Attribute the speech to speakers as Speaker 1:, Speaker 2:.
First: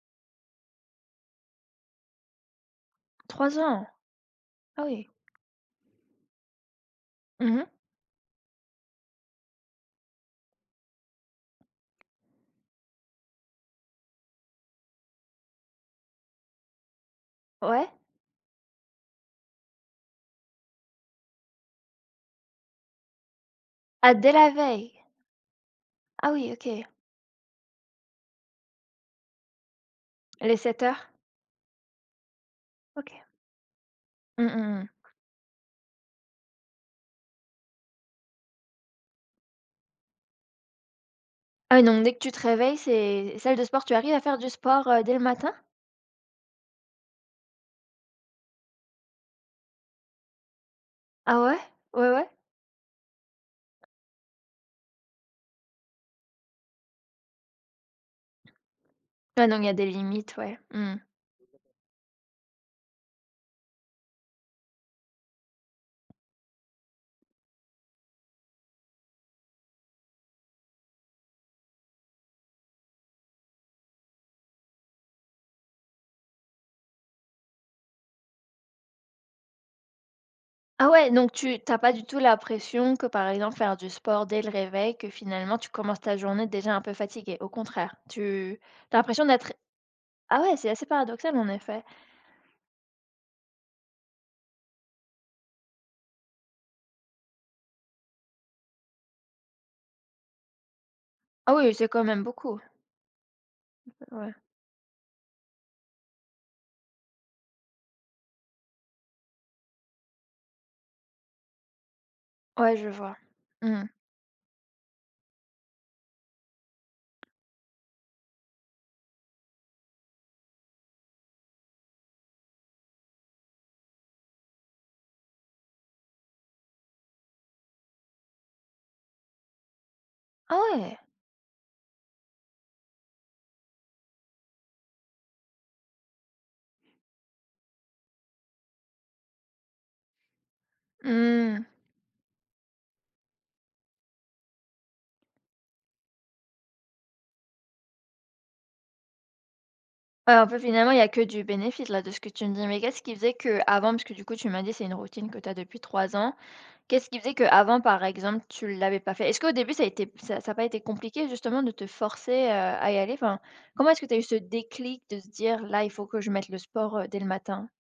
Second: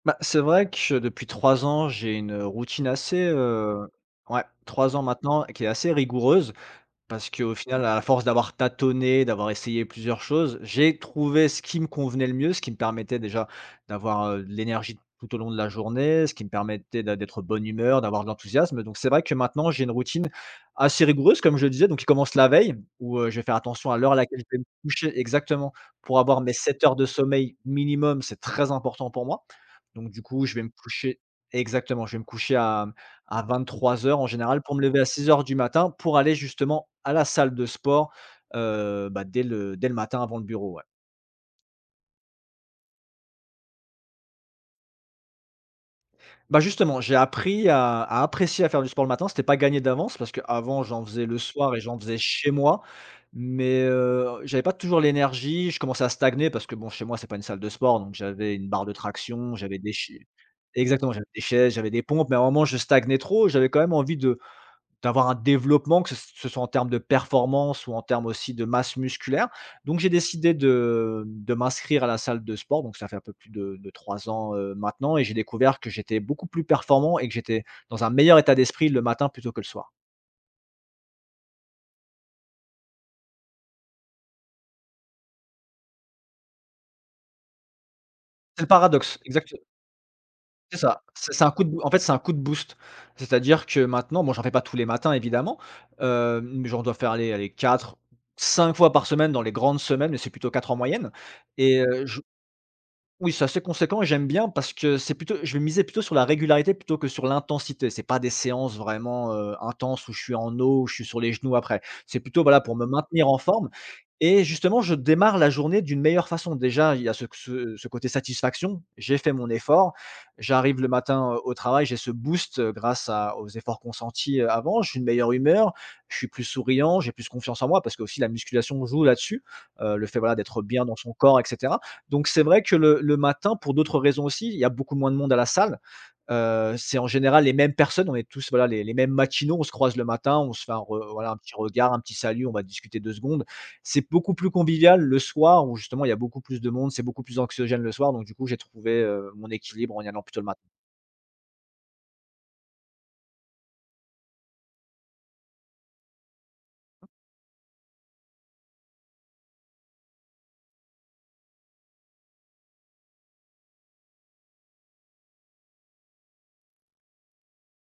Speaker 1: Bah c'est vrai que depuis 3 ans j'ai une routine assez,
Speaker 2: 3 ans?
Speaker 1: heu ouais
Speaker 2: Ah
Speaker 1: 3 ans
Speaker 2: oui.
Speaker 1: maintenant, qui est assez rigoureuse parce qu'au
Speaker 2: Mmh mh.
Speaker 1: final à force d'avoir tâtonné, d'avoir essayé plusieurs choses, j'ai trouvé ce qui me convenait le mieux, ce qui me permettait déjà d'avoir, heu, de l'énergie tout au long de la journée, ce qui me permettait d'ê d'être bonne
Speaker 2: Ouais.
Speaker 1: humeur, d'avoir de l'enthousiasme, donc c'est vrai que maintenant j'ai une routine assez rigoureuse comme je le disais, donc qui commence la veille, où, heu, je vais faire attention à l'heure
Speaker 2: Ah
Speaker 1: à
Speaker 2: dés
Speaker 1: laquelle je
Speaker 2: la
Speaker 1: vais me
Speaker 2: veille?
Speaker 1: coucher exactement, pour
Speaker 2: Ah
Speaker 1: avoir
Speaker 2: oui,
Speaker 1: mes 7
Speaker 2: OK.
Speaker 1: heures de sommeil minimum, c'est très important pour moi, donc du coup je
Speaker 2: Les
Speaker 1: vais me
Speaker 2: 7 heures?
Speaker 1: coucher exactement, je vais me coucher à
Speaker 2: OK.
Speaker 1: à 23:00 en
Speaker 2: Mmh
Speaker 1: général, pour
Speaker 2: mh
Speaker 1: me
Speaker 2: mh.
Speaker 1: lever à 06:00 du matin pour aller justement à la salle de sport, heu, bah dès le dés le matin avant le bureau ouais.
Speaker 2: Ah, donc dès que tu te réveilles, c'est salle de sport. Tu arrives à faire du sport, heu, dès le matin?
Speaker 1: Bah justement, j'ai appris à à apprécier à faire du sport le matin, c'était pas gagné d'avance parce qu'avant j'en faisais le
Speaker 2: Ah, ouais?
Speaker 1: soir et j'en
Speaker 2: Ouais,
Speaker 1: faisais
Speaker 2: ouais.
Speaker 1: chez moi, mais heu, j'avais pas toujours l'énergie, je commençais à stagner parce que bon chez moi c'est pas une salle de sport, donc j'avais une barre de
Speaker 2: Ah,
Speaker 1: traction,
Speaker 2: donc il y a
Speaker 1: j'avais
Speaker 2: des
Speaker 1: des chai
Speaker 2: limites, ouais. Mmh.
Speaker 1: exactement, j'avais des chaises, j'avais des pompes, mais à un moment je stagnais trop, j'avais quand même envie de d'avoir un développement que ce s ce soit en terme de performance ou en terme aussi de masse musculaire, donc j'ai décidé de de m'inscrire à la salle de sport donc ça fait un peu plus de de 3 ans, heu, maintenant et j'ai découvert que j'étais beaucoup plus performant et que j'étais dans un meilleur état d'esprit le matin plutôt que le soir.
Speaker 2: Ah ouais, donc tu tu as pas du tout la pression que, par exemple, faire du sport dès le réveil, que finalement tu commences ta journée déjà un peu fatigué, au contraire? Tu
Speaker 1: C'est le
Speaker 2: tu as
Speaker 1: paradoxe
Speaker 2: l'impression
Speaker 1: exacte
Speaker 2: d'être ah ouais, c'est
Speaker 1: C'est
Speaker 2: assez
Speaker 1: ça, c'est
Speaker 2: paradoxal,
Speaker 1: c'est
Speaker 2: en
Speaker 1: un coup de b
Speaker 2: effet.
Speaker 1: en fait c'est un coup de boost. C'est-à-dire que maintenant, bon j'en fais pas tous les matins évidemment, heu, mais genre je dois faire allez allez 4-5 fois par semaine dans les grandes semaines, mais c'est plutôt 4 en moyenne
Speaker 2: Ah oui,
Speaker 1: et
Speaker 2: c'est quand
Speaker 1: heu, je
Speaker 2: même beaucoup.
Speaker 1: oui c'est assez conséquent et j'aime
Speaker 2: Ouais.
Speaker 1: bien parce que c'est plutôt je vais miser plutôt sur la régularité plutôt que sur l'intensité, c'est pas des séances vraiment, heu, intenses où je suis en eau, où je suis sur les genoux après. C'est plutôt voilà, pour
Speaker 2: Ouais
Speaker 1: me
Speaker 2: je vois.
Speaker 1: maintenir en forme
Speaker 2: Mmh.
Speaker 1: et justement je démarre la journée d'une meilleure façon. Déjà il y a ce c ce ce côté satisfaction, j'ai fait mon effort, j'arrive le matin au travail, j'ai ce boost grâce à aux efforts consentis, heu, avant, je suis de meilleure humeur, je suis plus souriant, j'ai plus confiance en moi parce qu'aussi la musculation joue là-dessus, heu, le fait voilà,
Speaker 2: Ah,
Speaker 1: d'être bien dans
Speaker 2: ouais!
Speaker 1: son corps et cetera, donc c'est vrai que le le matin pour d'autres raisons aussi, il y a beaucoup moins de monde à la salle, heu, c'est en général les mêmes personnes, on est tous voilà les les mêmes matinaux, on se croise le matin, on se fait un re voilà, un petit
Speaker 2: Mmh.
Speaker 1: regard, un petit salut, on va discuter 2 secondes. C'est beaucoup plus convivial le soir où, justement, il y a beaucoup plus de monde, c'est beaucoup plus anxiogène le soir donc du coup j'ai trouvé, heu, mon équilibre en y allant
Speaker 2: Ouais
Speaker 1: plutôt
Speaker 2: un
Speaker 1: le matin.
Speaker 2: peu finalement il y a que du bénéfice là de ce que tu me dis, mais qu'est-ce qui faisait qu'avant, parce que du coup tu m'as dit c'est une routine que tu as depuis 3 ans, qu'est-ce qui faisait qu'avant par exemple tu l'avais pas fait? Est-ce qu'au début ça était ça ça a pas été compliqué justement de te forcer, heu, à y aller? Enfin, comment est-ce que tu as eu ce déclic de se dire là il faut que je mette le sport dès le matin?